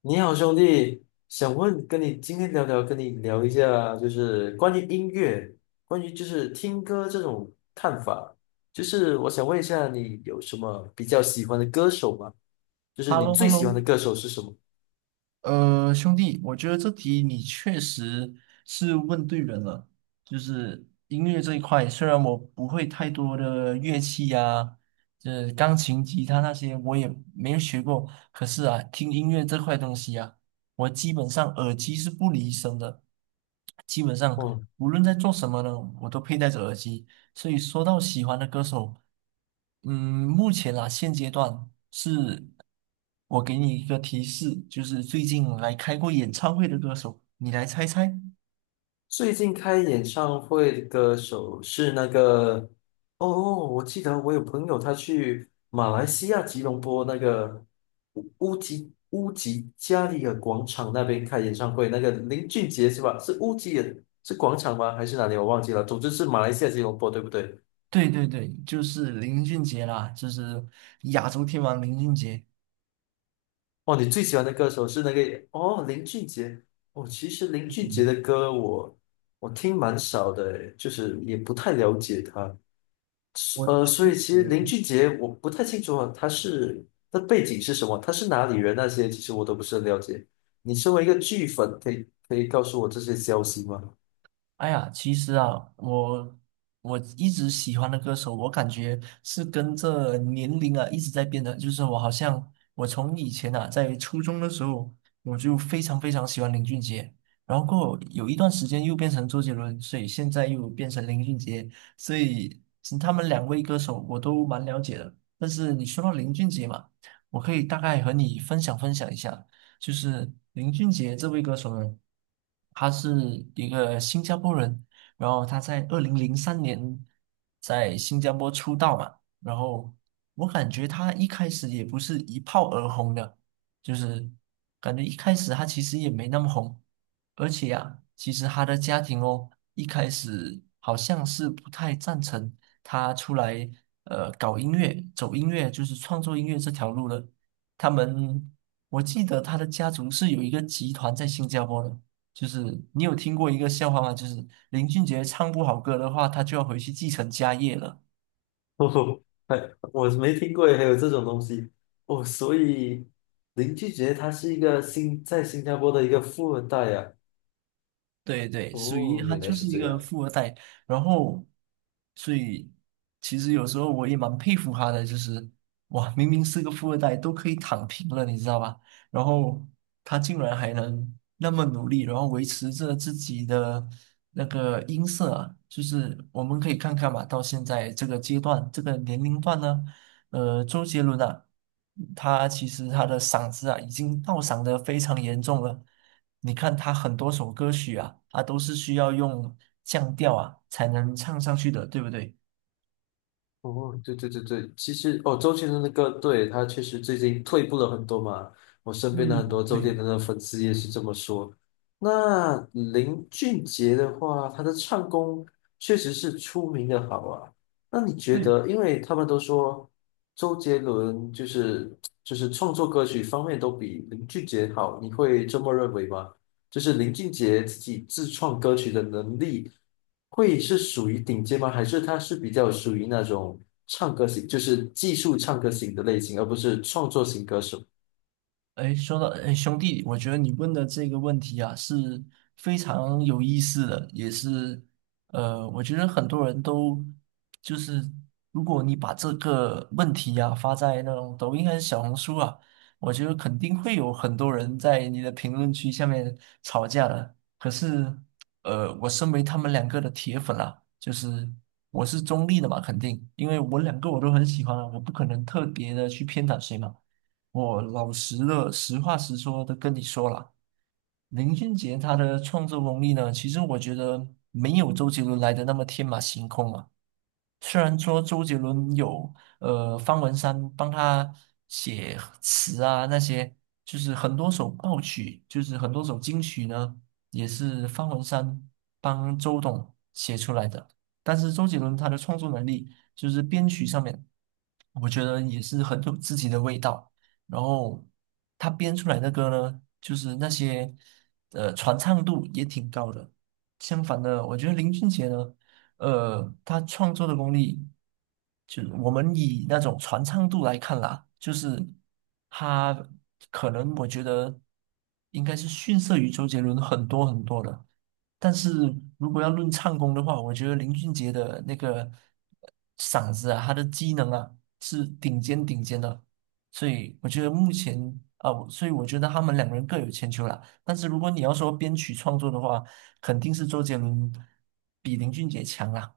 你好，兄弟，想问跟你今天聊聊，跟你聊一下，就是关于音乐，关于就是听歌这种看法，就是我想问一下，你有什么比较喜欢的歌手吗？就 h 是 e l l 你 o h e 最 l l o 喜欢的歌手是什么？兄弟，我觉得这题你确实是问对人了。就是音乐这一块，虽然我不会太多的乐器呀、这钢琴、吉他那些我也没有学过，可是啊，听音乐这块东西啊，我基本上耳机是不离身的，基本上哦。无论在做什么呢，我都佩戴着耳机。所以说到喜欢的歌手，嗯，目前啦，现阶段是我给你一个提示，就是最近来开过演唱会的歌手，你来猜猜。最近开演唱会的歌手是那个，哦哦，我记得我有朋友他去马来西亚吉隆坡那个乌吉加里尔广场那边开演唱会，那个林俊杰是吧？是乌吉尔是广场吗？还是哪里？我忘记了。总之是马来西亚吉隆坡，对不对？对对对，就是林俊杰啦，就是亚洲天王林俊杰。哦，你最喜欢的歌手是那个哦林俊杰。哦，其实林俊杰嗯，的歌我听蛮少的，就是也不太了解他。我觉所以其实林得。俊杰我不太清楚啊，他是他背景是什么，他是哪里人那些，其实我都不是很了解。你身为一个剧粉，可以告诉我这些消息吗？哎呀，其实啊，我一直喜欢的歌手，我感觉是跟这年龄啊一直在变的。就是我好像我从以前啊，在初中的时候，我就非常非常喜欢林俊杰，然后过后有一段时间又变成周杰伦，所以现在又变成林俊杰，所以其他们两位歌手我都蛮了解的。但是你说到林俊杰嘛，我可以大概和你分享分享一下。就是林俊杰这位歌手呢，他是一个新加坡人，然后他在2003年在新加坡出道嘛，然后我感觉他一开始也不是一炮而红的，就是感觉一开始他其实也没那么红，而且呀、其实他的家庭哦，一开始好像是不太赞成他出来搞音乐、走音乐，就是创作音乐这条路的。他们我记得他的家族是有一个集团在新加坡的，就是你有听过一个笑话吗？就是林俊杰唱不好歌的话，他就要回去继承家业了。哦，还我没听过，还有这种东西哦。所以林俊杰他是一个新在新加坡的一个富二代呀、啊。对对，属于哦，他原来就是是一这个样。富二代，然后，所以其实有时候我也蛮佩服他的，就是哇，明明是个富二代，都可以躺平了，你知道吧？然后他竟然还能那么努力，然后维持着自己的那个音色啊就是我们可以看看嘛，到现在这个阶段，这个年龄段呢。周杰伦啊，他其实他的嗓子啊已经倒嗓的非常严重了。你看他很多首歌曲啊，他都是需要用降调啊才能唱上去的，对不对？哦，对对对对，其实哦，周杰伦的歌，对，他确实最近退步了很多嘛。我身边的很嗯，多周杰对伦的粉丝也是这么说。那林俊杰的话，他的唱功确实是出名的好啊。那你觉对，得，因为他们都说周杰伦就是创作歌曲方面都比林俊杰好，你会这么认为吗？就是林俊杰自己自创歌曲的能力。会是属于顶尖吗？还是他是比较属于那种唱歌型，就是技术唱歌型的类型，而不是创作型歌手？哎，说到哎，兄弟，我觉得你问的这个问题啊是非常有意思的，也是我觉得很多人都就是，如果你把这个问题啊发在那种抖音还是小红书啊，我觉得肯定会有很多人在你的评论区下面吵架的。可是我身为他们两个的铁粉啊，就是我是中立的嘛，肯定，因为我两个我都很喜欢啊，我不可能特别的去偏袒谁嘛。我老实的，实话实说的跟你说了，林俊杰他的创作功力呢，其实我觉得没有周杰伦来的那么天马行空啊。虽然说周杰伦有方文山帮他写词啊那些，就是很多首爆曲，就是很多首金曲呢，也是方文山帮周董写出来的。但是周杰伦他的创作能力，就是编曲上面，我觉得也是很有自己的味道。然后他编出来的歌呢，就是那些传唱度也挺高的。相反的，我觉得林俊杰呢。他创作的功力，就是我们以那种传唱度来看啦，就是他可能我觉得应该是逊色于周杰伦很多很多的。但是如果要论唱功的话，我觉得林俊杰的那个嗓子啊，他的机能啊是顶尖顶尖的，所以我觉得目前啊，所以我觉得他们两个人各有千秋啦。但是如果你要说编曲创作的话，肯定是周杰伦比林俊杰强啦。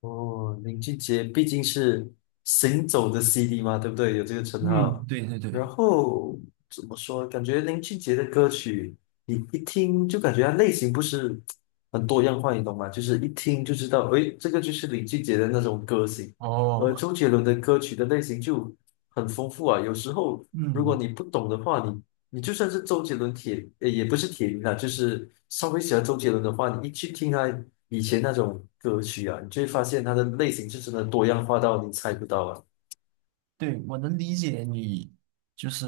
哦，林俊杰毕竟是行走的 CD 嘛，对不对？有这个称嗯，号。对对然对，后怎么说？感觉林俊杰的歌曲，你一听就感觉它类型不是很多样化，你懂吗？就是一听就知道，诶，这个就是林俊杰的那种歌型。而哦，周杰伦的歌曲的类型就很丰富啊，有时候如果嗯，你不懂的话，你就算是周杰伦铁，也不是铁一啦，就是稍微喜欢周杰伦的话，你一去听他。以前那种歌曲啊，你就会发现它的类型是真的多样化到你猜不到啊。对，我能理解你，就是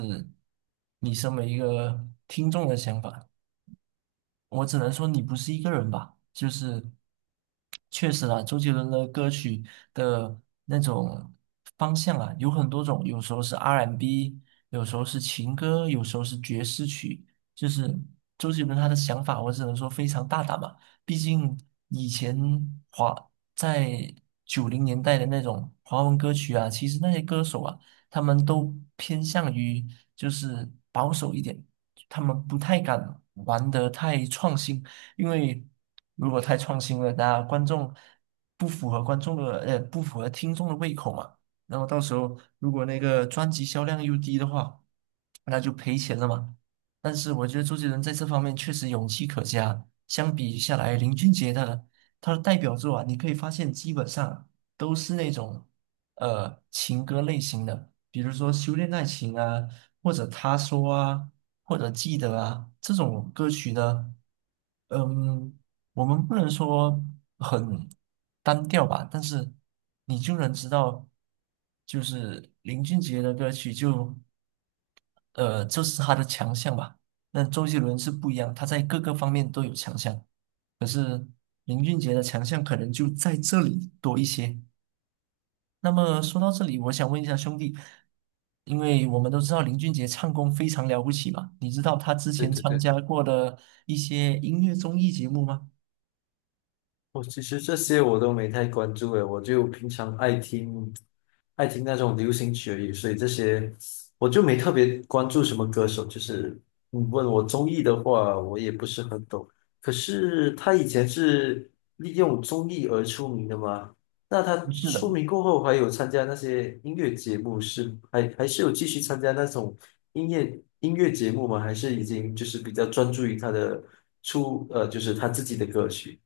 你身为一个听众的想法。我只能说你不是一个人吧，就是确实啦。周杰伦的歌曲的那种方向啊，有很多种，有时候是 R&B，有时候是情歌，有时候是爵士曲，就是周杰伦他的想法，我只能说非常大胆嘛，毕竟以前华在90年代的那种华文歌曲啊，其实那些歌手啊，他们都偏向于就是保守一点。他们不太敢玩得太创新，因为如果太创新了，那观众不符合观众的呃不符合听众的胃口嘛。然后到时候如果那个专辑销量又低的话，那就赔钱了嘛。但是我觉得周杰伦在这方面确实勇气可嘉。相比下来，林俊杰的代表作啊，你可以发现基本上都是那种情歌类型的。比如说《修炼爱情》啊，或者《他说》啊，或者《记得》啊，这种歌曲的，嗯，我们不能说很单调吧，但是你就能知道，就是林俊杰的歌曲就，这是他的强项吧。那周杰伦是不一样，他在各个方面都有强项，林俊杰的强项可能就在这里多一些。那么说到这里，我想问一下兄弟，因为我们都知道林俊杰唱功非常了不起嘛，你知道他之对前对参对。加过的一些音乐综艺节目吗？我其实这些我都没太关注诶，我就平常爱听那种流行曲而已，所以这些我就没特别关注什么歌手。就是你问我综艺的话，我也不是很懂。可是他以前是利用综艺而出名的吗？那他不是的，出名过后，还有参加那些音乐节目是，还还是有继续参加那种音乐节目吗？还是已经就是比较专注于他的就是他自己的歌曲？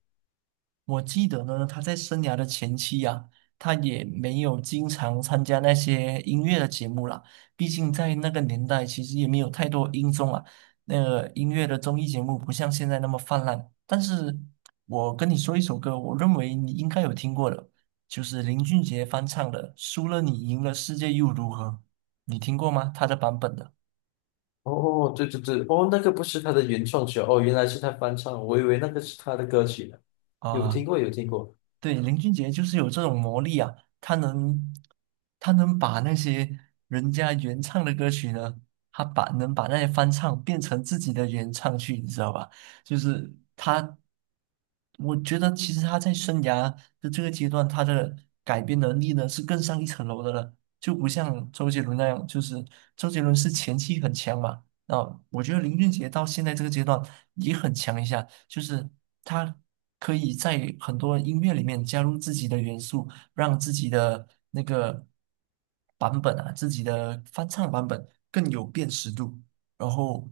我记得呢，他在生涯的前期啊，他也没有经常参加那些音乐的节目啦。毕竟在那个年代，其实也没有太多音综啊，那个音乐的综艺节目不像现在那么泛滥。但是我跟你说一首歌，我认为你应该有听过的，就是林俊杰翻唱的《输了你赢了世界又如何》，你听过吗？他的版本的哦，对对对，哦，那个不是他的原创曲啊哦，原来是他翻唱，我以为那个是他的歌曲呢。有听啊，过，有听过。对，林俊杰就是有这种魔力啊，他能，他能把那些人家原唱的歌曲呢，他能把那些翻唱变成自己的原唱去，你知道吧？就是他，我觉得其实他在生涯的这个阶段，他的改编能力呢是更上一层楼的了，就不像周杰伦那样，就是周杰伦是前期很强嘛。啊，我觉得林俊杰到现在这个阶段也很强一下，就是他可以在很多音乐里面加入自己的元素，让自己的那个版本啊，自己的翻唱版本更有辨识度。然后，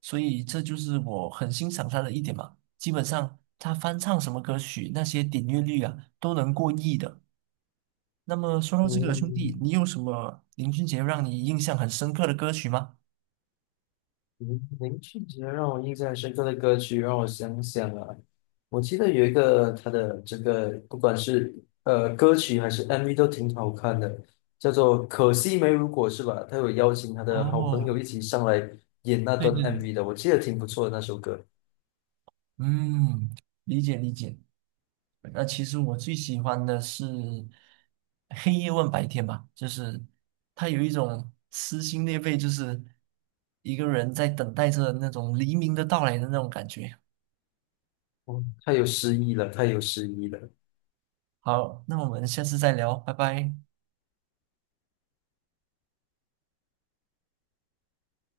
所以这就是我很欣赏他的一点嘛。基本上他翻唱什么歌曲，那些点阅率啊都能过亿的。那么说到这个兄嗯，弟，你有什么林俊杰让你印象很深刻的歌曲吗？林俊杰让我印象很深刻的歌曲，让我想想啊，我记得有一个他的这个，不管是歌曲还是 MV 都挺好看的，叫做《可惜没如果》是吧？他有邀请他的好朋友哦，一起上来演那对段 对对。MV 的，我记得挺不错的那首歌。嗯，理解理解。那其实我最喜欢的是黑夜问白天吧，就是它有一种撕心裂肺，就是一个人在等待着那种黎明的到来的那种感觉。哦，太有诗意了，太有诗意了。好，那我们下次再聊，拜拜。